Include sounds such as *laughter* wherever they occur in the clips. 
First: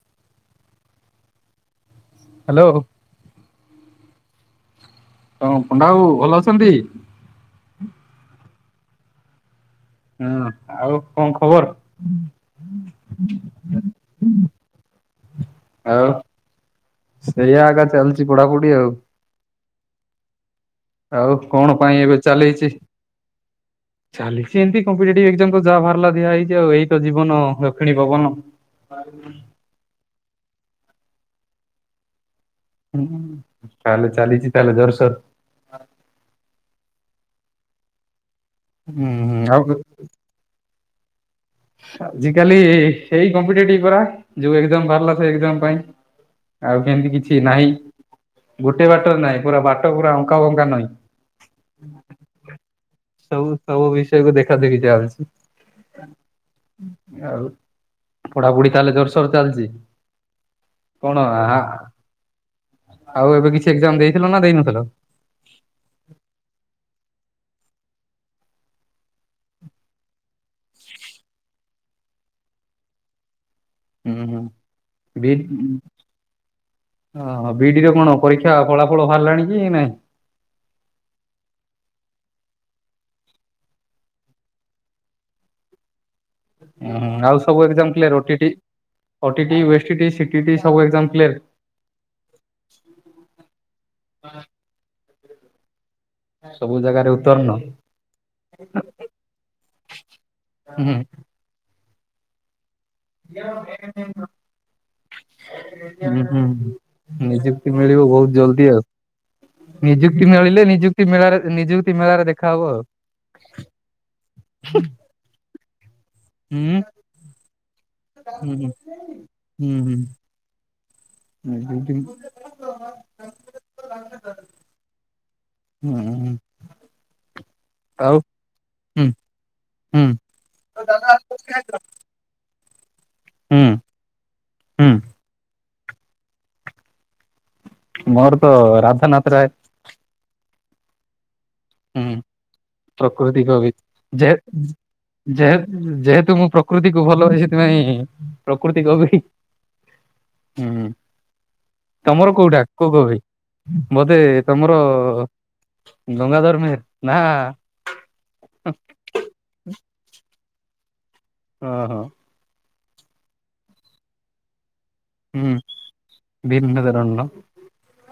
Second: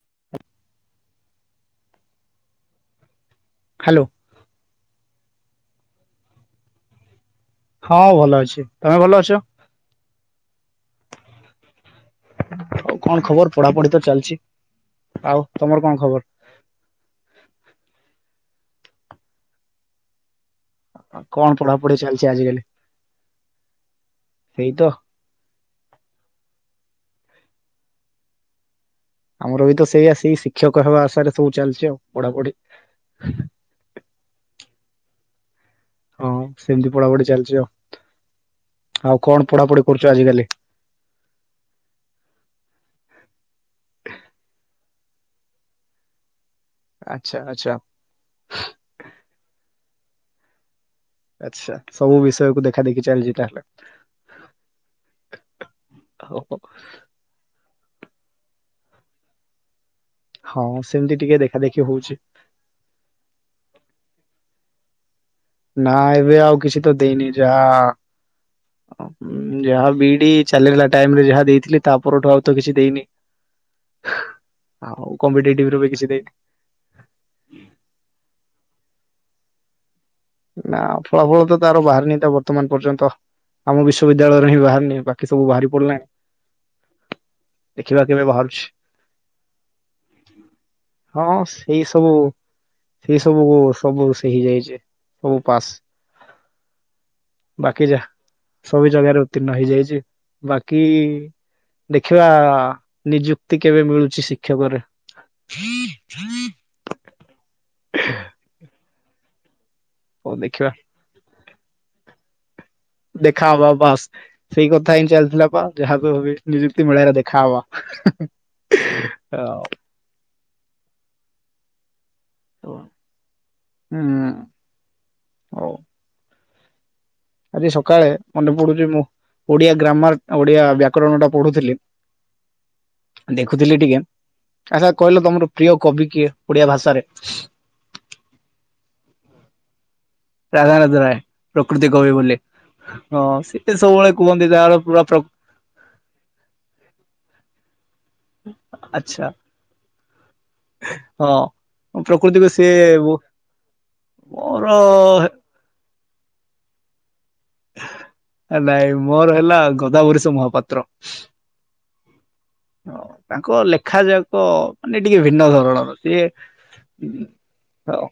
*unintelligible* Hello hello ହଁ ପଣ୍ଡା ବାବୁ ଭଲ ଅଛନ୍ତି? ହଁ ଭଲ ଅଛି। ତମେ ଭଲ ଅଛ? ହୁଁ ଆଉ କଣ ଖବର ଆଉ କଣ ଖବର ପଢାପଢି ତ ଚାଲିଛି ଆଉ ତମର କଣ ଆଉ ଖବର ସେଇଆ ଆଗା ଚାଲିଛି ପଢା ପଢି ଆଉ। ଆଉ କଣ ପାଇଁ ଏବେ ଚାଲିଛି ଚାଲିଛି ସେଇ ତ ଏମିତି କମ୍ପିଟେଟିଭ ଏକଜାମ ତ ଯାହା ବାହାରିଲା ଦିଆ ହେଇଛି ଆଉ ଏଇ ଜୀବନ ଦକ୍ଷିଣୀ ପବନ ଆମର ବି ତ ସେଇଆ ସେଇ ଶି ଶିକ୍ଷକ ହେବା ଆଶାରେ ସବୁ ଚାଲିଛି ଆଉ ପଢା ପଢି। ହଁ ତାହଲେ ଚାଲିଛି ତାହେଲେ ଜୋର ସର ହଁ ହଁ ସେମିତି ପଢା ପଢି ଚାଲିଛି ଆଉ। ହୁଁ ଆଉ କଣ ପଢା ପଢି କରୁଛୁ ଆଜିକାଲି? ଆଜିିକାଲି ଏଇ ହେଇ କମ୍ପିଟେଟିଭ ପରା ଯୋଉ ଏକଜିମ ବାହାରିଲା ଏକଜାମ ପାଇଁ ଆଉ କେମିତି ଆଚ୍ଛା କିଛି ନାହିଁ ଆଚ୍ଛା ଗୋଟେ ବାଟରେ ନାହିଁ ପୁରା ବା ପୁରା ଅଙ୍କା ବଙ୍କା ନଈ ଆଚ୍ଛା ସବୁ ବିଷୟକୁ ଦେଖା ଦେଖି ଚାଲିଛି ସବୁ ତାହେଲେ ସବୁ ବିଷୟକୁ ଦେଖା ଦେଖି ଚାଲଛି। ହଉ ଆଉ ପଢା ପଢି ତାହଲେ ଜୋର ସୋର ଚାଲିଚି? ହଁ ସେମିତି କଣ ଟିକେ ଦେଖା ଆ ଦେଖି ହଉଛି ଆଉ ଏବେ କିଛି ଏକଜାମ ଦେଇଥିଲ ନା ଦେଇନଥିଲ? ନା ଏବେ ଆଉ କିଛି ତ ଦେଇନି ଯାହା ଅ ଉ ଯାହା ବିଇଡି ଚାଲିଲା ଟାଇମରେ ଯାହା ଦେଇଥିଲି ତା ପରଠୁ ଆଉ ତ କିଛି ଦେଇନି। ହୁଁ ହୁଁ ଆଉ ବିଇଡି କମ୍ପିଟେଟିଭ ର ବି କିଛି ଦେଇନି ଅହ ବିଇଡି ର କଣ ପରୀକ୍ଷା ଫଳା ଫଳ ବାହାରିଲାଣି କି ନାଇଁ? ନା ଫଳାଫଳ ତ ତାର ବାହାରିନି ତା ବର୍ତ୍ତମାନ ପର୍ଯ୍ୟନ୍ତ ଆମ ବିଶ୍ବିଦ୍ୟାଳୟରେ ହିଁ ବାହାରିନି ବାକି ସବୁ ବାହାରି ପଡିଲାଣି। ହଁ ଆଉ ସବୁ ଏକଜାମ ଦେଖିବା କ୍ଲିଅର କେବେ ଓ ଟି ଟି, ବାହାରୁଛି ଓ ଟି ଟି, ଓ ଏସ ଟି ଟି, ସି ଟି ଇ ଟି ସବୁ ଏକଜାମ କ୍ଲିଅର? ହଁ ସେଇ ସବୁ ସେଇ ସବୁ ସବୁ ସେ ଆ ହେଇଯାଇଛି। ସବୁ ପାସ ଉତ୍ତୀର୍ଣ୍ଣ। ବାକି ଯାହା ସବୁ ଜାଗାରେ ଉତ୍ତୀର୍ଣ୍ଣ ହେଇଯାଇଛି ବାକି ହୁଁ ଦେଖିବା ହଁ ନିଯୁକ୍ତି କେବେ ହୁଁ ମିଳୁଛି ଶିକ୍ଷକରେ ନିଯୁକ୍ତି ମିଳିବ ବହୁତ ଜଲଦି ଆଉ। ନିଯୁକ୍ତି ହଉ ମିଳିଲେ ଦେଖିବା ନିଯୁକ୍ତି ମେଳାରେ ନିଯୁକ୍ତି ମେଳାରେ ଦେଖା ହବ ଆଉ। ଦେଖା ହବା ବାସ୍ ସେଇ କଥା ହିଁ ଚାଲିଥିଲା ବା ଯାହାକୁ ନିଯୁକ୍ତି ମେଳାରେ ଦେଖାହବା। ହୁଁ ହଁ ଆଉ। ହୁଁ ହୁଁ। ଆ ଯଦି ହ ହୁଁ ହଉ। ହୁଁ ଆଜି ସକାଳେ ଆଉ ମନେ ପଡୁଛି ମୁଁ ହୁଁ ଓଡିଆ ହୁଁ ଗ୍ରାମାର ଓଡିଆ ବ୍ୟାକରଣ ଟା ପଢୁଥିଲି ହୁଁ ଦେଖୁଥିଲି ଟିକେ ଆଚ୍ଛା ହୁଁ କହିଲ ତମର ପ୍ରିୟ କବି କିଏ ଓଡିଆ ଭାଷାରେ? ମୋର ତ ରାଧାନାଥ ରାୟ। ରାଧାନାଥ ରାୟ। ପ୍ରକୃତି କବି ହୁଁ ବୋଲି ହଁ ପ୍ରକୃତି କବି ସିଏ ସବୁବେଳେ କୁହନ୍ତି ତାର ଯେହେତୁ ପୁରା ପ୍ର ଯେହେତୁ ଯେହେତୁ ମୁଁ ପ୍ରକୃତିକୁ ଭଲ ନାଇଁ ପ୍ରକୃତି କବି ଆଚ୍ଛା ହୁଁ ହୁଁ ହଁ ତମର ପ୍ରକୃତିକୁ କୋଉଟା ସିଏ କୋଉ ବୋ କବି ବୋଧେ ମୋର ତମର ଗଙ୍ଗାଧର ମେହେର। ନା ନାଇଁ ମୋର ହେଲା ଗୋଦାବରୀଶ ମହାପାତ୍ର। ପାତ୍ର। ହଁ ହଁ। ହଁ ତାଙ୍କ ଲେଖା ଯାକ ମାନେ ଟିକେ ଭିନ୍ନ ହୁଁ। ଧରଣର ସିଏ ଭିନ୍ନଧରଣ ହଁ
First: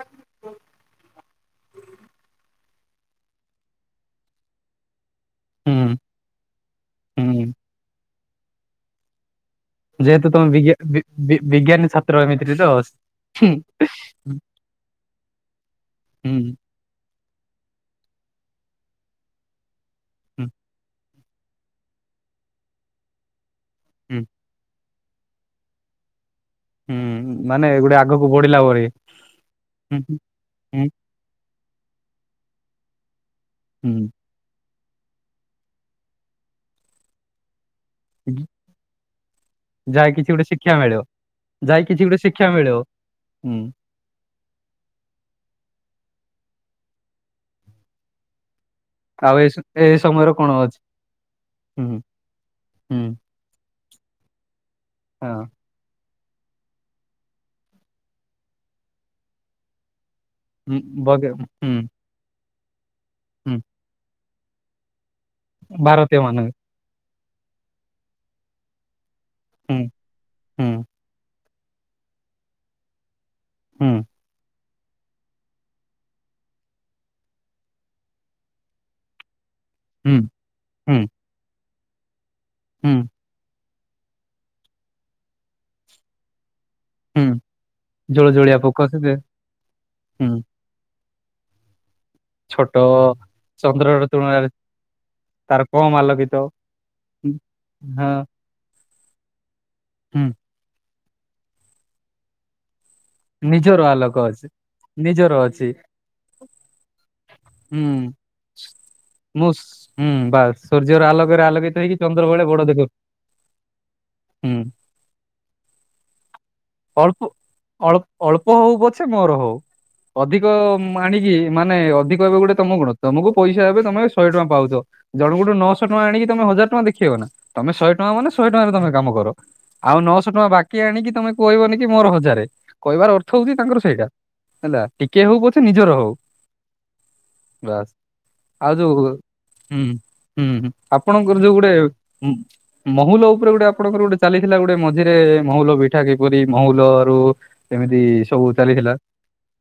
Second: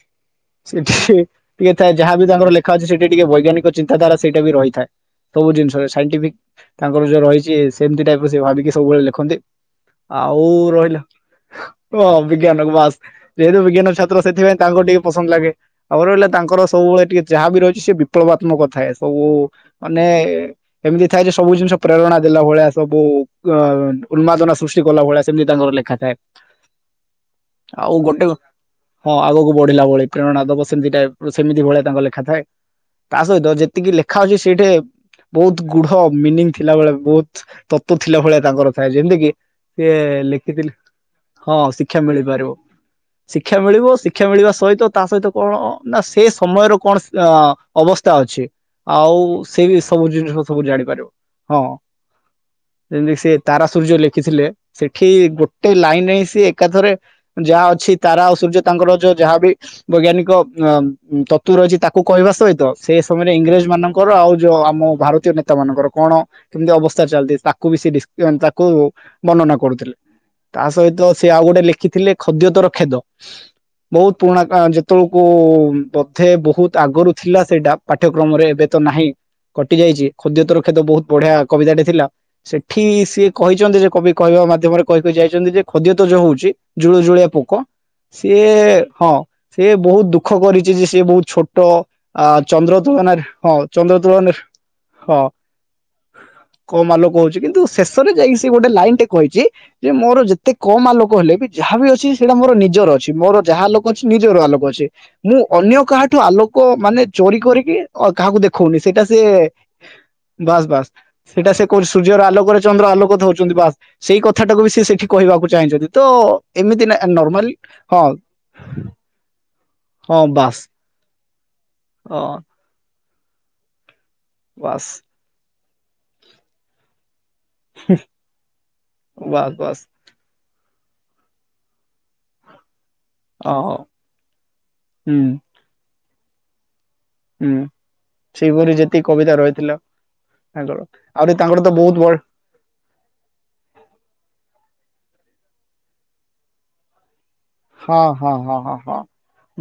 ସେ ଟିକେ ଟିକେ ଯାହାବି ତାଙ୍କର ଲେଖା ଦେଖାଯାଉଛି ସେଇଟା ଟିକେ ବୈଜ୍ଞାନିକ ଚିନ୍ତାଧାରା ସେଇଟା ବି ରହିଥାଏ । ସବୁ ଜିନିଷ ହୁଁ ସାଇଣ୍ଟିଫିକ ତାଙ୍କର ଯୋଉ ହୁଁ ରହିଛି ସେମତି ଟାଇ ପର୍ ସେ ଭାବିକି ସବୁବେଳେ ଲେଖନ୍ତି। ଯେହେତୁ ଆଉ ତମେ ବିଜ୍ଞା ବି ରହିଲା ବି ବିଜ୍ଞାନୀ ହଁ ଛାତ୍ର ଏମିତିରେ ବିଜ୍ଞାନ ତ ହୁଁ ବାସ୍ ଯେହେତୁ ବିଜ୍ଞାନ ଛାତ୍ର ସେଥିପାଇଁ ତାଙ୍କୁ ଟିକେ ପସନ୍ଦ ଲାଗେ ଆଉ ରହିଲା ହୁଁ ତାଙ୍କର ସବୁବେଳେ ଟିକେ ଯାହା ବିି ରହିଛି ସେ ବିପ୍ଳବାତ୍ମକ ଥାଏ ସବୁ ମାନେ ହୁଁ ଏମିତି ଥାଏ ଯେ ସବୁ ଜିନିଷ ପ୍ରେରଣା ଦେଲା ଭଳିଆ ସବୁ ଅ ହୁଁ ଉନ୍ମାଦନା ସୃଷ୍ଟି ସୃଷ୍ଟି କଲା ଭଳିଆ ସେମିତି ତାଙ୍କର ଲେଖା ଥାଏ। ହୁଁ ମାନେ *inaudible* ଆଉ ଗୋଟେ ଆଗକୁ ବଢିଲା ପରେ ହଁ ଆଗକୁ ବଢିଲା ଭଳି ହୁଁ ପ୍ରେରଣା ଦବ ସେମିତି ହୁଁ ଟାଇପ୍ ର ସେମିତି ଭଳିଆ ତାଙ୍କ ଲେଖା ଥାଏ ତା ସହିତ ଯେତିକି ହୁଁ ଲେଖା ଅଛି ସେଇଠି ବହୁତ ଗୁଢ ମିନିଙ୍ଗି ଥିଲା ବେଳେ ବହୁତ ତତ୍ଵ ଥିଲା ଭଳିଆ ତାଙ୍କର ଯେମିତିକି ଯାହା ସିଏ କିଛି ଗୋଟେ ଲେଖିଥିଲେ ଶିକ୍ଷା ମିଳିବ ହଁ *inaudible* ଯାହା ଶିକ୍ଷା କିଛି ଗୋଟେ ମିଳିପାରିବ ମିଳିବ। ଶିକ୍ଷା ହୁଁ ମିଳିବ ଶିକ୍ଷା ମିଳିବା ସହିତ ତା ସହିତ କଣ? ନା ସେ ସମୟର କଣ ଅ-ଅବସ୍ଥା ଅଛି। ଆଉ ଏ ସେ ବି ଏ ସବୁ ସମୟର ଜିନିଷ କଣ ସବୁ ଅଛି ଜାଣିପାରିବ ହଁ ହୁଁ ହୁଁ ଯେମିତି ସି ଆ ସୂର୍ଯ୍ୟ ଲେଖିଥିଲେ ସେଠି ହଁ। ଗୋଟେ ଲାଇନ୍ ଏମିତି ଏକାଥରେ ଯାହା ଅଛି ତାରା ସୂର୍ଯ୍ୟ ତାଙ୍କର ଯୋଉ ଯାହା ବି ବୈଜ୍ଞାନିକ ତ୍ବ ଅ-ତତ୍ଵ ରହିଛି, ତାକୁ କହିବା ସହିତ ସେଇ ସମୟରେ ଇଂରେଜ ମାନଙ୍କର ଆଉ ଯୋଉ ଆମ ଭାରତ ତୀର ନେତାମାନଙ୍କର କଣ କେମିତି ଅବସ୍ଥା? ଚାଲ ତାକୁ ବି ସେ ଜନତାକୁ ବର୍ଣ୍ଣନା କରୁଥିଲେ ତା ସହିତ ସେ ଆଉ ଗୋଟେ ଲେଖିଥିଲେ ଖଦ୍ୟ ତର ଖେଦ। *inaudible* ବହୁତ ପୁରୁଣା ଗାଁ ଯେ ତମକୁ ବୋଧେ ବହୁତ ଆଗରୁ ଥିଲା ସେଇ ପାଠ୍ୟକ୍ରମରେ ଏବେ ତ ନାହିଁ। କଟି ଯାଇଛି ଖଦ୍ୟ ତର ଖେଦ ବହୁ ବଢିଆ କବିତା ଟେ ଥିଲା ସେ ଏଠି ସିଏ କହିଛନ୍ତି ଯେ କବି କହିବା ମାଧ୍ୟମରେ କହିକି ଯାଇଛନ୍ତି ଯେ ଖଦ୍ୟ ତ ଯୋଉ ହଉଛି। ଜୁଳୁ ଜୁଳିଆ ହୁଁ ପୋକ ସିଏ ଜୁଳୁଜୁଳିଆ ପୋକ ସେ ହଁ ଯେ ସିଏ ବହୁତ ଦୁଃଖ ହୁଁ କରିଛି ଯେ ସିଏ ବହୁତ ଛୋଟ ଆ ଛୋଟ ଚନ୍ଦ୍ର ତୁଳନାରେ ହଁ ଚନ୍ଦ୍ର ତୁଳନାରେ ହଁ ତାର କମ ଆଲୋକିତ। କ ମାଲୋ ହୁଁ, କହୁଛି କି ହଁ ଶେଶରେ ଯାଇକି ସିଏ ଗୋଟେ ଲାଇନ୍ ଟେ କହିଛି। ଯେ ମୋର ହୁଁ ଯେତେ କମ୍ ଆଲୋକ କହିଲେ ବି ଯାହା ବି ଅଛି ସେଇଟା ମୋର ନିଜର ଅଛି। ମୋର ଯାହା ଆଲୋକ ଅଛି ନିଜର ଆଲୋକ ଅଛି ନିଜର ମୁଁ ଅଛି ଅନ୍ୟ କାହାଠୁ ଆଲୋକ ମାନେ ଚୋରି କରିକି ହୁଁ କାହାକୁ ଦେଖଉନି ସେଇଟା ସେ ମୁଁ ସ୍ ହୁଁ ବାସ୍ ବାସ୍ ସୂର୍ଯ୍ୟର ଆଲୋକରେ ସେଇଟା ସିଏ ଆଲୋକିତ କୋହୁଛି ହେଇକି ସୂର୍ଯ୍ୟର ଚନ୍ଦ୍ର ବେଳେ ଆଲୋକ ବଡ ଦେଖ ଚନ୍ଦ୍ର ଆଲୋକତ ହଉଛନ୍ତି ବାସ୍ ସେଇ ହୁଁ କଥାଟାକୁ ବି ସେ ସେଠି କହିବାକୁ ଚାହିଁଛନ୍ତି ତ ଏମିତି ଅଳ୍ପ ନର୍ମାଲି ଅଳ୍ପ ହଁ। ଅଳ୍ପ ହଉ ପଛେ ମୋର ହଉ ହଁ ଅଧିକ ବାସ୍ ଆଣିକି ମାନେ ଅଧିକ ହଁ ହେବ ଗୋଟେ ତମ ଗୁଣ ତମକୁ ପଇସା ଏବେ ତମେ ଶହେ ଟଙ୍କା ପାଉଚ ବାସ୍ ଜଣଙ୍କଠୁ ନସ ଛ ଟଙ୍କା ଆଣିକିତମେ ହଜାର ଟଙ୍କା ଦେଖେଇବ ନା। ତମେ ଶହେ ଟଙ୍କା ମାନେ ଶହେ ଟଙ୍କାରେ ତମେ କାମ କର ବାସ୍ ବାସ୍ ଆଉ ନଅଶହ ଟଙ୍କା ବାକି କି ଆଣିକି ତମେ କହିବନି କି ମୋର ହଜାରେ। କହିବାର ଅର୍ଥ ହଉଛି ହଁ ହଁ। ତାଙ୍କର ସେଇଟା ହେଲା ହୁଁ ଟିକେ ହଉ ପଛେ ନିଜର ହଉ। ହୁଁ ବାସ୍ ସେଇପରି ଆଉ ଯୋଉ ଯେତିକି ହୁଁ କବିତା ରହିଥିଲା ହୁଁ ତାଙ୍କର ଆହୁରି ଆପଣଙ୍କର ଯୋଉ ତାଙ୍କର ତ ଗୋଟେ ବହୁତ ବଢିଆ ମହୁଲ ଉପରେ ଗୋଟେ ଆପଣଙ୍କର ଗୋଟେ ଚାଲିଥିଲା ଗୋଟେ ମଝିରେ ମହୁଲ ପିଠା କିପରି ମହୁଲରୁ ହଁ ଏମିତି ହଁ ସବୁ ହଁ ହଁ ଚାଲିଥିଲା ହଁ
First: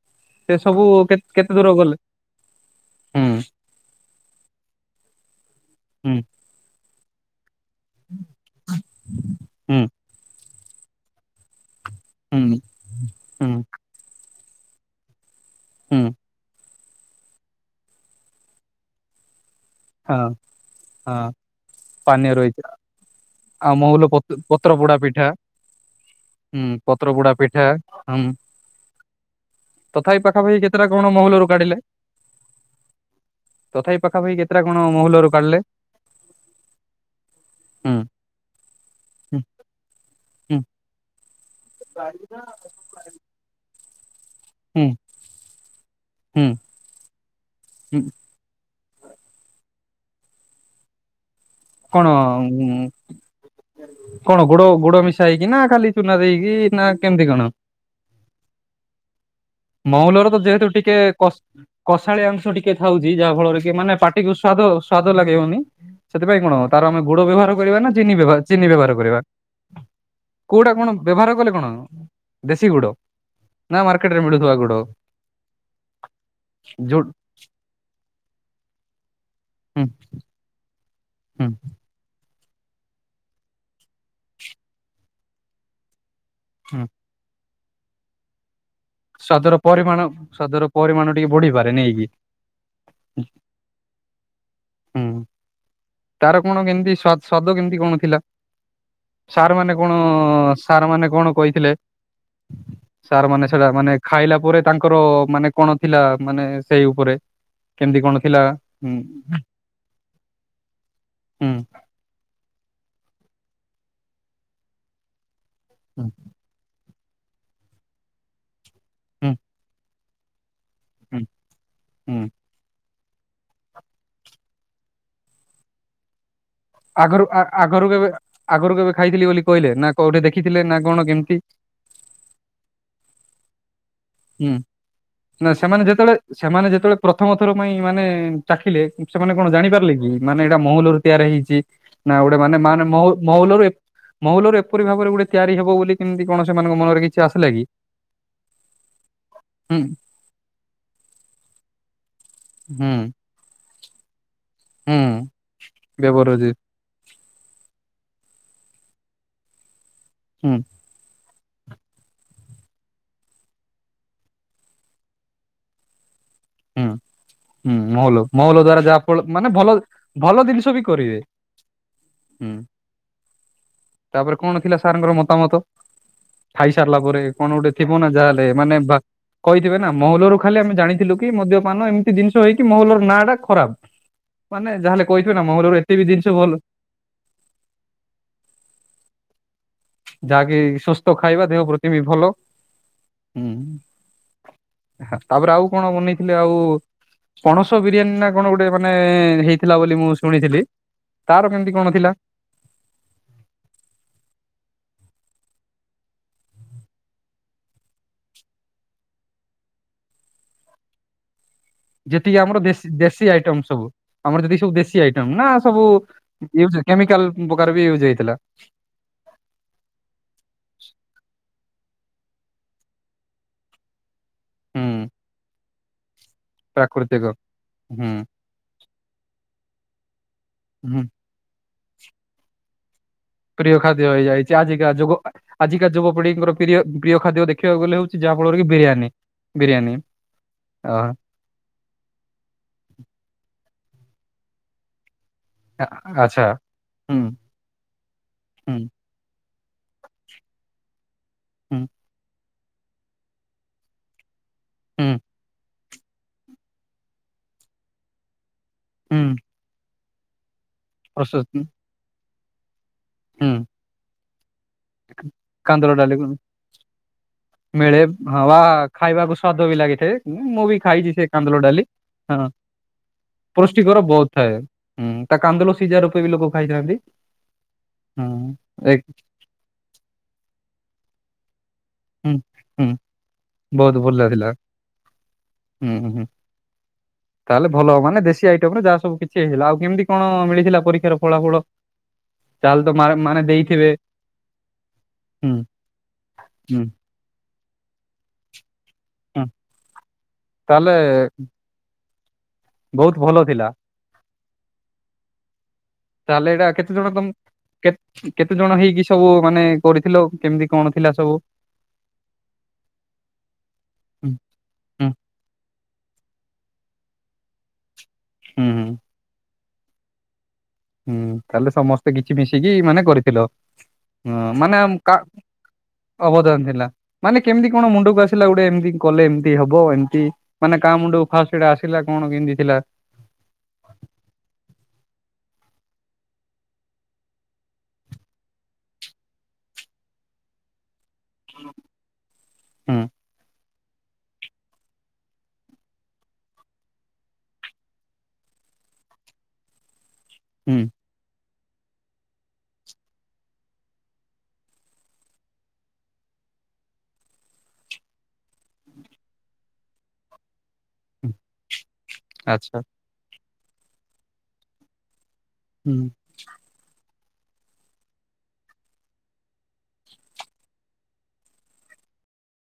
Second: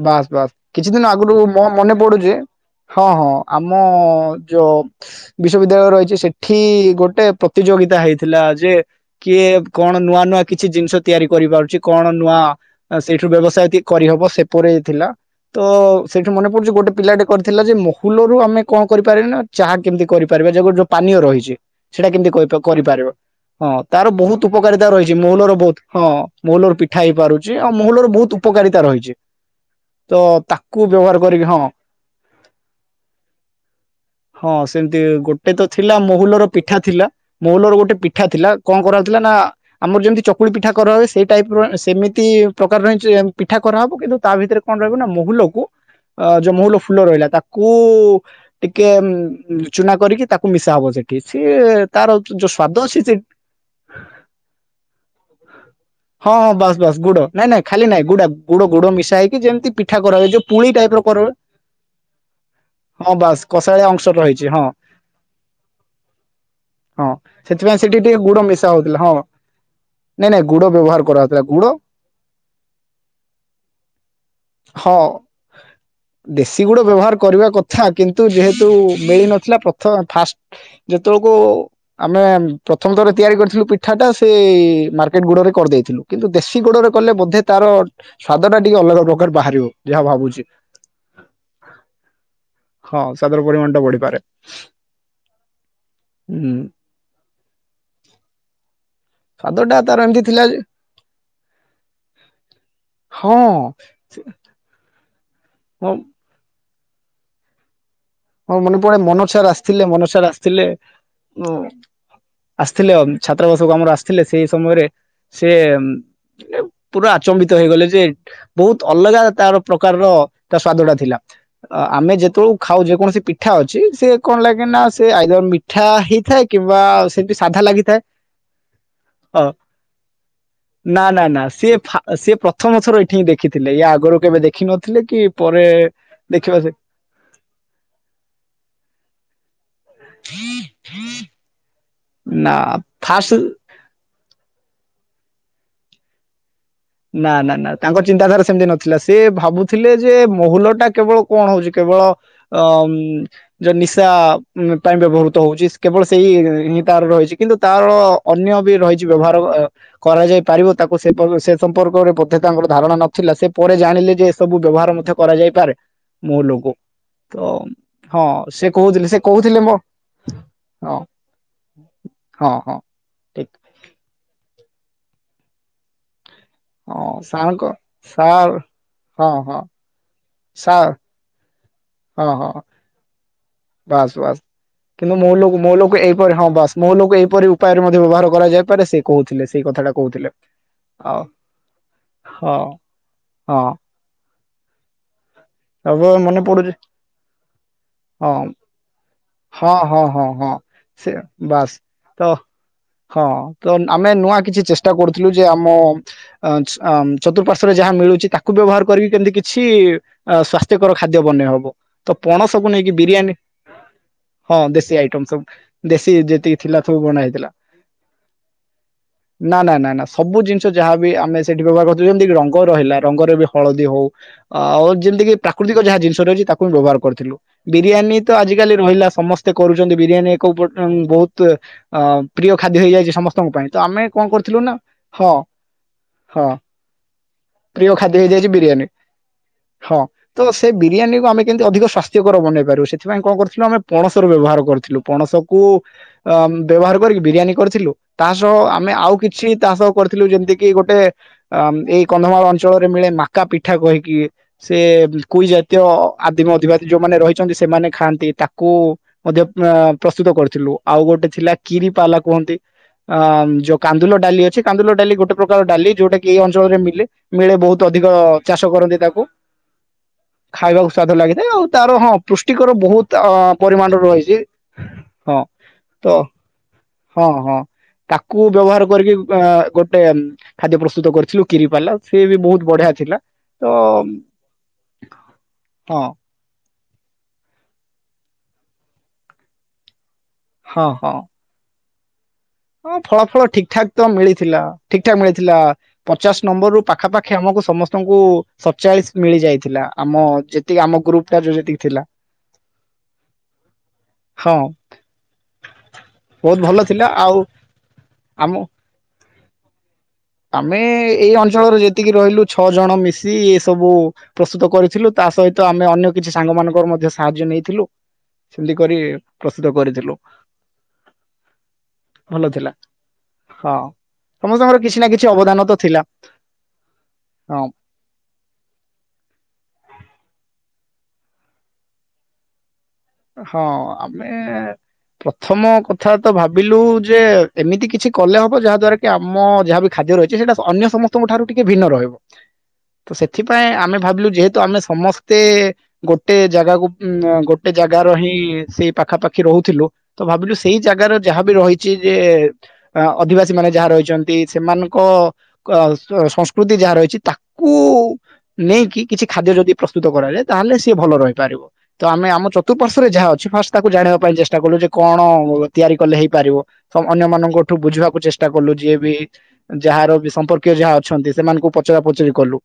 ବାସ୍ ବାସ୍ ସେ ସବୁ କିଛି ଦିନ କେ- ଆଗରୁ କେତେ ମୋ ଦୂର ଗଲେ ମନେ ପଡୁଛି ହଁ ହୁଁ ହଁ ଆମ ଯୋ ବିଶ୍ୱବିଦ୍ୟାଳୟ ରହିଛି ହୁଁ ସେଠି ଗୋ ଟେ ପ ପ୍ରତିଯୋଗିତା ହେଇଥିଲା ଯେ କିଏ ହୁଁ। କଣ ନୂଆ ନୂଆ କିଛି ଜିନିଷ ତିଆରି କରିବାରୁ ଉଚି କଣ ନୂଆ ହୁଁ ଆଉ ସେଇଠୁ ହୁଁ ବ୍ୟବସାୟ ଏତି କରିହେବ ସେ ପରେଇଥିଲା ତ ହୁଁ ସେଇଠୁ ମନେ ପଡ଼ୁଚି ଗୋଟେ ପିଲାଟେ କରିଥିଲା ଯେ ମହୁଲରୁ ଆମେ କଣ କରିପାରେ ନା ଚାହା କେମିତି ହଁ କରିପାରିବା ଯେଗୋଟ ଯୋଉ ପାନୀୟ ହଁ ରହିଚି ସେଇଟା ପାନୀୟ କେମିତି କଇ ରହିଛି କରିପାରିବ ହଁ ଆଉ ମହୁଲ ତାର ପତ ବହୁତ ପତ୍ର ଉପକାରିତା ପୋଡା ରହିଛି ପିଠା ମହୁଲର ବହୁତ ହଁ ହୁଁ ମହୁଲର ପିଠା ପତ୍ର ପୋଡା ହେଇପାରୁଚ ଯେ ପିଠା ମହୁଲର ହୁଁ ବହୁତ ଉପକାରିତା ରହିଛି ତ ତଥାପି ପାଖାପାଖି ତାକୁ କେତେଟା କଣ ବ୍ୟବହାର କରିକି ମହୁଲରୁ ହଁ କାଢିଲେ ତଥାପି ପାଖାପାଖି ହଁ। କେତେଟା କଣ ଯେମିତି ମହୁଲରୁ ଗୋଟେ କାଢିଲେ ତ ଥିଲା ମହୁଲର ପିଠା ଥିଲା ମହୁଲର ଗୋଟେ ହୁଁ ପିଠା ଥିଲା କଣ କରାହଥିଲା ନା ହୁଁ ଆମର ଯେମିତି ଚକୁଳି ହୁଁ ପିଠା କରା ହୁଏ ସେ ଟାଇପ ର ସେମିତି କି ପ୍ରକାର ରାଇଚି ପିଠା କ କରହବ କିନ୍ତୁ। ତା ଭିତରେ କଣ ହୁଁ ରହିବ ନା ମହୁଲକୁ ଅ ହୁଁ ଯୋଉ ମହୁଲ ଫୁଲ ରହିଲା ତାକୁ ହୁଁ ଟିକେ ଚୁନା କରିକି ତାକୁ ମିଶାହବ ସେଠି। ସିଏ ତାର କଣ ଯୋଉ ସ୍ଵାଦ ଅଛି ସେ କଣ ଗୋଡ ଗୋଡ ମିଶା ହେଇକି ନା ଖାଲି ଚୁନା ହଁ ଦେଇକି ହଁ ବାସ୍ ନା ବାସ୍ ଗୁଡ କେମତି କଣ ନାଇଁ ନାଇଁ ଖାଲି ନାଇଁ ଗୁଡା ଗୁଡ ଗୁଡ ମିଶା ହେଇକି ଯେମିତି ପିଠା କରାହୁଏ ମଉଲର ତ ଯୋଉ ଯେହେତୁ ପୁଳି ଟାଇପ ଟିକେ ର କର କସ କଷାଳି ଅଂଶ ଟିକେ ଥାଉଚି ହଁ ଯାହା ବାସ୍ ଫଳରେ କି କଷାଳିଆ ମାନେ ଅଂଶ ପାଟିକୁ ରହିଛି ସ୍ଵାଦ ହଁ ସ୍ଵାଦ ଲାଗିବନି ସେ ସେଥିପାଇଁ କଣ ତାର ଆମେ ହଁ ଗୁଡ଼ ବ୍ୟବହାର କରିବା ସେଥିପାଇଁ ନା ସେଠି ଚିନି ଟିକେ ଗୁଡ ଚିନି ବ୍ୟବହାର କରିବା? ଗୁଡ଼ କୋଉଟା କଣ ବ୍ଯବହାର ବ୍ୟବହାର କରାଯାଉଥିଲା କଲେ କଣ ଗୁଡ଼? ଦେଶୀ ଗୁଡ ନା ମାର୍କେଟରେ ମିଳୁଥିବା ଗୁଡ ହଁ ଦେଶୀ ଗୁଡ଼ ଯୋଉ ବ୍ଯବହାର କରିବା କିନ୍ତୁ ଯେହେତୁ ମିଳିନ ହୁଁ ତ ଫାଷ୍ଟ ଯେତେବେଳକୁ ହୁଁ ଆମେ ପ୍ରଥମ ଥର ତିଆରି କରିଥିଲୁ ପିଠାଟା ସେ ମାର କେଟ ଗୁଡ଼ରେ କରିଦେଇଥିଲୁ। କିନ୍ତୁ ଦେଶୀ ହୁଁ ଗୁଡ଼ରେ କଲେ ବୋଧେ ତାର ସ୍ଵାଦ ଟା ଟିକେ ଅଲଗା ପ୍ରକାର ସ୍ଵାଦର ବାହାରିବ ପରିମାଣ ଯାହା ଭାବୁଛି। ସ୍ଵାଦର ପରିମାଣ ଟିକେ ବଢିପାରେ ନେଇକି ହଁ ସ୍ୱାଦର ପରିମାଣ ଟା ବଢ଼ିପାରେ। ହୁଁ ତାର କଣ କେମିତି ସ୍ୱା ସ୍ୱାଦ କେମିତି କଣ ଥିଲା? ସାର୍ ସ୍ୱାଦ ମାନେ ଟା କଣ ତାର ଏମିତି ଥିଲା ଯେ ସାର୍ ମାନେ କଣ କହିଥିଲେ ସାର୍ ହଁ ମାନେ ସେଟା ମାନେ ଖାଇଲା ପରେ ତାଙ୍କର ମାନେ କଣ ଥିଲା ମାନେ ସେଇ ଉପରେ କେମିତି କଣ ଥିଲା ହଁ ମନେ ହୁଁ ପଡେ ମନୋଜ୍ ସାର୍ ଆସିଥିଲେ ମନୋଜ୍ ସାର୍ ଆସିଥିଲେ। ଓଁ। ହୁଁ ଆସିଥିଲେ ଛାତ୍ରାବାସକୁ ଆମର ଆସିଥିଲେ ସେଇ ସମୟରେ ସିଏ ହୁଁ ପୁରା ଆଚମ୍ବିତ ହେଇଗଲେ ଯେ ବହୁତ ଅଲଗା ହୁଁ ତାର ପ୍ରକାରର ତା ସ୍ଵାଦ ଟା ଥିଲା ହୁଁ ତ ଆମେ ହୁଁ ଯେତେବେଳଳେ ଖାଉ ଯେ ସେ ପିଠା ଅଛି ସେ କଣ ଲାଗେ ନା ସେ ଆଇଦର ମିଠା ହେଇଥାଏ କିମ୍ବା ଆଗରୁ ସେଠି ସାଧା ଆଗରୁ ଲାଗିଥାଏ। କେବେ ଆଗରୁ କେବେ ଖାଇଥିଲି ବୋଲି ହ କହିଲେ ନା କୋଉଠି ଦେଖିଥିଲେ ନା କଣ ନା କେମିତି ନା ସିଏ ଫା ସିଏ ପ୍ରଥମ ଥର ଏଠି ହିଁ ଦେ ଖିଥିଲେ ୟା ଆଗରୁ କେବେ ହୁଁ ଦେଖିନଥିଲେ କି ନା ପରେ ସେମାନେ ଯେତେଳେ ଦେଖିବା ସେମାନେ ସେ ଯେତେବେଳେ ପ୍ରଥମ ଥର ପାଇଁ ମାନେ ଚାଖିଲେ ସେମାନେ କଣ ଜାଣିପା ଥିଲେକି ମାନେ ଏଇଟା ମହୁଲ ରୁ ତିଆରି ହେଇଛି। ନା ଗୋଟେ ମାନେ ମାନେ ମହୁ ମହୁଲରୁ ମହୁଲରୁ ପୁରି ଭାବରେ ଗୋଟେ ତିଆରି ହେବ ବୋଲି କେମତି କଣ? ସେମାନଙ୍କ ମନରେ କିଛି ନା ଆସିଲା ନା କି? ନା ତାଙ୍କର ଚିନ୍ତାଧାରା ସେମିତି ନଥିଲା। ସେ ସେ ହୁଁ ଭାବୁଥିଲେ ଯେ ମହୁଲ ଟା କେବଳ କଣ ହଉଛି? କେବଳ ଅ ହୁଁ ମ୍ ଯ ନିଶା ପାଇଁ ହୁଁ ବ୍ୟବହୃତ ହଉଛି କେବଳ ସେଇ ବ୍ୟବହାର ଯେ ହିଁ ତାର ରହିଛି କିନ୍ତୁ ତାର ଅନ୍ୟ ବି ରହିଛି ବ୍ୟବହାର। କରାଯାଇ ହୁଁ ପାରିବ ତାକୁ ସେ ସେ *unintelligible* ସମ୍ପର୍କରେ ବୋଧେତା ଏଙ୍କର ଧାରଣା ନଥିଲା ସେ ପରେ ଜାଣିଲେ ଯେ ଏସବୁ ବ୍ୟବହାର ମଧ୍ୟ କରାଯାଇପାରେ। ମହୁଲକୁ ହୁଁ ତ ହୁଁ ହଁ ମହୁଲ ମହୁଲ ସେ ଦ୍ଵାରା ଯାହା କହୁଥିଲେ ସେ ଫଳ ମାନେ କହୁଥିଲେ ଭଲ ମୋ ଭଲ ଜିନିଷ ବି ହଁ କରିବେ ହଁ ହୁଁ ହଁ ଠିକ ତାପରେ କଣ ଥିଲା। ସାର୍ ଙ୍କର ମତା ମତ ଖାଇସାରିଲା ହଁ ପରେ କଣ ସାରଙ୍କ ଗୋଟେ ଥିବ ନା ଯାହେଲେ ସାର୍ ମାନେ ଭା ହଁ ହଁ କହିଥିବେ ନା ମହଲରୁ ଖାଲି ଆମେ ସାର୍ ଜାଣିଥିଲୁ। ମାନ ଏମତି ହଁ ଜିନିଷ ହଁ ହେଇକି ମହଲର ନାଁ ଟା ଖରାପ। ବାସ୍ ବାସ୍ ମାନେ ଯାହାହେଲେ କିନ୍ତୁ ମୋ କହିଥିବେ ନା ଲୋକ ମୋ ମହୁଲରୁ ଏତେ ଲୋକ ବି ଜିନିଷ ଏଇପରି ହଁ ଭଲ ବାସ୍ ମୋ ଲୋକ ଏଇପରି ଉପାୟରେ ମଧ୍ୟ ବ୍ୟବହାର କରାଯାଇପାରେ ସେ କହୁଥିଲେ ସେ ଯାହାକି ସୁସ୍ଥ ଖାଇବା ଦେହ ପ୍ରତିମ ଭଲ ହଁ ହୁଁ। ହଁ ହଁ। ତାପରେ ଆଉ କଣ ଏବେ ବନେଇଥିଲେ ମନେ ଆଉ ପଡୁଛି ପଣସ ବିରିୟାନୀ ନା ହଁ କଣ ଗୋଟେ ମାନେ ହଁ ହେଇଥିଲା ବୋଲି ହଁ ମୁଁ ହଁ ହଁ। ଶୁଣିଥିଲି ସେ ତାର କେମିତି ବାସ୍ କଣ ଥିଲା। ତ ଚ କରୁଥିଲୁ ଯେ ଆମ ଚତୁଃପାର୍ଶ୍ଵରେ ଯାହା ମିଳୁଛି ତାକୁ ବ୍ୟବହାର କରିକି କେମିତି କିଛି ଅ ସ୍ଵାସ୍ଥ୍ୟକର ଖାଦ୍ୟ ବନେଇ ହବ। ତ ଯେତିକି ଆମର ପଣସକୁୁ ଦେଶୀ ନେଇକି ଦେଶୀ ବିରିୟାନୀ ଆଇଟମ ସବୁ ଆମର ହଁ ଯେତିକି ସବୁ ଦେଶୀ ଆଇଟମ ସବୁ ନା ଦେଶୀ ଯେତିକି ଥିଲା ୟୁଜ ସବୁ ବଣା କେମିକାଲ ହେଇଥିଲା ପ୍ରକାର ବି ୟୁଜ ହେଇଥିଲା ନା ନା ସବୁ ଜିନିଷ ଯାହାବ ଆମେ ସେଠି ପ୍ରଭ ଯେମିତି ରଙ୍ଗ ରହିଲା। ରଙ୍ଗରେ ବି ହଳଦୀ ହଉ ହୁଁ ଆଉ ଯେମିତିିକି ପ୍ରାୃତିକ ଯାହା ଜିନିଶ ରହିଛି। ତାକୁ ବ୍ୟବହାର ପ୍ରାକୃତିକ କରିୁଥିଲୁ। ହୁଁ ବିରିୟାନୀ ତ ଆଜିିକାଲି ରହିଲା ସମସ୍ତେ କରୁ ହ ବ ବିରିୟାନ ଏକ କଉପଟନ୍ ହୁଁ ବହୁତ। ଅ ପ୍ରିୟ ଖାଦ୍ୟ ହେଇଯାଇଏ ପ୍ରିୟ ଖାଦ୍ୟ ହେଇଯାଇଛି ଆଜିକା ଯୁ ହଁ ଆଜିକା ହଁ ଯୁବପିଢିଙ୍କର ପ୍ରିୟ ପ୍ରିୟ ଖାଦ୍ୟ ଦେଖିବାକୁ ପ୍ରିୟ ଗଲେ ଖାଦ୍ୟ ହଉଛି ହେଇଯାଇଛି ଯାହାଫଳରେ କି ବିରିୟାନୀ। ବିରିୟାନୀ ହଁ ତ ସେ ଅ ବିରିୟାନୀକୁ ଆମେ କେମତି ଅଧିକ ସ୍ଵାସ୍ଥ୍ୟକର ବନେଇ ପାରିବ ସେଥିପାଇଁ କଣ କରୁଥିଲୁ ଆମେ ପଣସର ବ୍ୟବହାର କରିଥିଲୁ ପଣସ କୁ ଆଚ୍ଛା ବ୍ୟବହାର ହୁଁ କରିକି ବିରିୟାନୀ କରିଥିଲୁ ତା ସହ ହୁଁ। ଆମେ ଆଉ କିଛି ଚାଷ କରିଥିଲୁ ଯେମିତି କିି ଗୋଟେ ଆ ହୁଁ ଏଇ କନ୍ଧମାଳ ଅ ଅଞ୍ଚଳରେ ମିଳେ ମାକା ପିଠା କହିକି। ସେ ହୁଁ କୁଇ ଜାତୀୟ ଆଦିମ ଅଧିବାୀ ଯୋଉମାନେ ରହିଛନ୍ତି ସେମାନେ ଖାଆନ୍ତି ତାକୁ କୁ ହୁଁ ମଧ୍ୟ ପ୍ରସ୍ତୁତ କରିଥିଲୁ ଆଉ ଗୋଟେ ଥିଲା ପ୍ରଶସ୍ତି କିରି ପାଲକ କୁହନ୍ତି ଅ ହୁଁ ଯୋଉ କାନ୍ଦୁଲ ଡାଲି ଅଛି କାନ୍ଦୁଲ ଡାଲି ଗୋଟେ ପ୍ରକାର ଡାଲି କାନ୍ଦୁଳ ଯୋଉଟା ଡାଲିକୁ କି ଏଇ ଅଞ୍ଚଳରେ ମିଲେ ମିଳେ ବହୁତ ଅଧିକ ହଁ ବା ଚାଷ କରନ୍ତି ତାକୁ। ଖାଇବାକୁ ସ୍ଵାଦ ବି ଲାଗିଥାଏ ମୁଁ ବି ଖାଇବାକୁ ସ୍ଵାଦ ଖାଇଛି ସେ ଲାଗିଥାଏ କାନ୍ଦୁଲ ଆଉ ଡାଲି ତାର ହଁ ପୃଷ୍ଟିକର ବହୁତ ଅ ପରିମାଣର ପୃଷ୍ଟିକର ବହୁତ ରହିଛି ଥାଏ ହୁଁ ତା ହଁ କାନ୍ଦୁଲ ସିଝା ତ ରୂପେ ବି ଲୋକ ଖାଇଥା ହଁ ହଁ ତାକୁ ବ୍ୟବହାର ଏକ କରିକି ଅ ଗୋଟେ ଖାଦ୍ୟ ପ୍ରସ୍ତୁତ କରିଥିଲୁ କିରି ବାଲା ସିଏ ହୁଁ ବି ବହୁତ ହୁଁ ବଢିଆ ଥିଲା ତ ବହୁତ ଭଲ ଥିଲା ହୁଁ ହଁ ହୁଁ। ହୁଁ ତାହେଲେ ଭଲ ହବ ମାନେ ଦେଶୀ ଆଇଟମ ରେ ଯାହା ସବୁ କିଛି ହେଇଗଲା ଆଉ କେମିତି କଣ ମିଳିଥିଲା ହଁ ହଁ ପରୀକ୍ଷାର ଫଳା ଫଳ ହଁ ଫଳା ଫଳ ଠିକ ଠାକ ତ ମିଳିଥିଲା ଠିକ ଠାକ ହୁଁ ମିଳିଥିଲା ପଚାଶ ନମ୍ବର ରୁ ହୁଁ ପାଖାପାଖି ଆମକୁ ସ ସମସ୍ତଙ୍କୁ ସ ଡଚାଳିଶି ମିଳି ହୁଁ ଯାଇଥିଲା ଆମ ଯେତିକି ତାହେଲେ ଆମ ଗ୍ରୁପ ଟା ଯୋଉ ଯେତିକି ଥିଲା। ବହୁତ ଭଲ ଥିଲା ହଁ ତାହେଲେ ବହୁତ ଏଇଟା ଭଲ କେତେ ଥିଲା ଜଣ ତମ ଆଉ କେ ଆମ କେତେ ଜଣ ହେଇକି ସ ସବୁ ମାନେ କରିଥିଲ କେମିତି ଆମେ କଣ ଥିଲା ଏଇ ସବୁ? ଅଞ୍ଚଳରେ ଯେତିକି ରହିଲୁ ଛଅ ଜଣ ମିଶି ଏ ସବୁ ହୁଁ ପ୍ରସ୍ତୁତ ହୁଁ କରିଥିଲୁ ତା ସହିତ ଆମେ ଅନ୍ୟ କିଛି ସାଙ୍ଗ ମାନଙ୍କର ମଧ୍ୟ ସାହାଯ୍ୟ ନେଇଥିଲୁ। ହୁଁ ସେମିତି ହୁଁ କରି ପ୍ର ସ୍ତୁତ କରିଥିଲୁ। ହୁଁ ତାହେଲେ ସମସ୍ତେ କିଛି ଭଲ ଥିଲା ମିଶିକି ମାନେ କରିଥିଲ ହଁ। ଅଁ ସମସ୍ତଙ୍କର ମାନେ କିଛି ନା କା କିଛି ଅବଦାନ ତ ଥିଲା ଅବଦାନ ଥିଲା ମାନେ ହଁ କେମିତି କଣ ମୁଣ୍ଡକୁ ଆସିଲା ଗୋଟେ ଏମିତି କଲେ ଏମିତି ହବ ଏମ କି ମାନେ କାହା ମୁୁଣ୍ଡ କୁ ଫାଷ୍ଟ ଏଇଟା ଆସିଲା କଣ କେମିତି ଥିଲା? ହଁ ଆମେ ପ୍ରଥମ କଥା ତ ଭାବିଲୁ ଯେ ଏମିତି କିଛି କଲେ ହବ ଯାହା ଦ୍ଵାରା କି ଆମ ଯାହାବି ଖାଦ୍ୟ ରହିଛି ସେଇଟା ଅନ୍ୟ ସମ ସ୍ତଙ୍କ ଠାରୁ ଟିକେ ଭିନ୍ନ ରହିବ ହୁଁ ତ ସେଥିପାଇଁ ଆ ଆମେ ଭାବିଲୁ ଯେହେତୁ ଆମେ ସମସ୍ତେ ଗୋଟେ ଜାଗାକୁ ଉଁ ଗୋ ଟେ ଜାଗ ର ହିଁ ସେଇ ପାଖାପାଖି ରହୁଥିଲୁ ତ ଭାବିଲୁ ହୁଁ ସେଇ ଜାଗା ର ଯାହା ବି ରହିଛି ଯେ ଏଁ ଅଧିବାସୀ ମାନେ ଯାହା ରହିଛନ୍ତି। ସେମାନଙ୍କ ଅ ସଂସ୍କୃତି ଯାହା ରହିଛି। ତାକୁ ନେଇକି କିଛି ଖାଦ୍ୟ ଯଦି ପ୍ରସ୍ତୁତ କରାଯାଏ । ତାହେଲେ ସେ ଭଲ ରହିପାରିବ ତ ଆମେ ଆମ ଚତ ତୁ ଆଚ୍ଛା ପସରେ ଯାହା ଅଛି ଫା ତାକୁ ଜାଣିବା ପାଇଁ ଚେଷ୍ଟା କଲୁ ଯେ କଣ ତିଆରି ହୁଁ। କଲେ ହେଇପାରିବ। ହମ ଅନ୍ୟମାନାନଙ୍କଠୁ ବୁଝିବାକୁ ଚେଷ୍ଟା କଲୁ ଯିଏ ବି ଯାହାର ବି ସମ୍ପର୍କୀୟ ଯାହା ଅଛନ୍ତି ସେମାନଙ୍କୁ ପଚରା ପଚରି କଲୁ।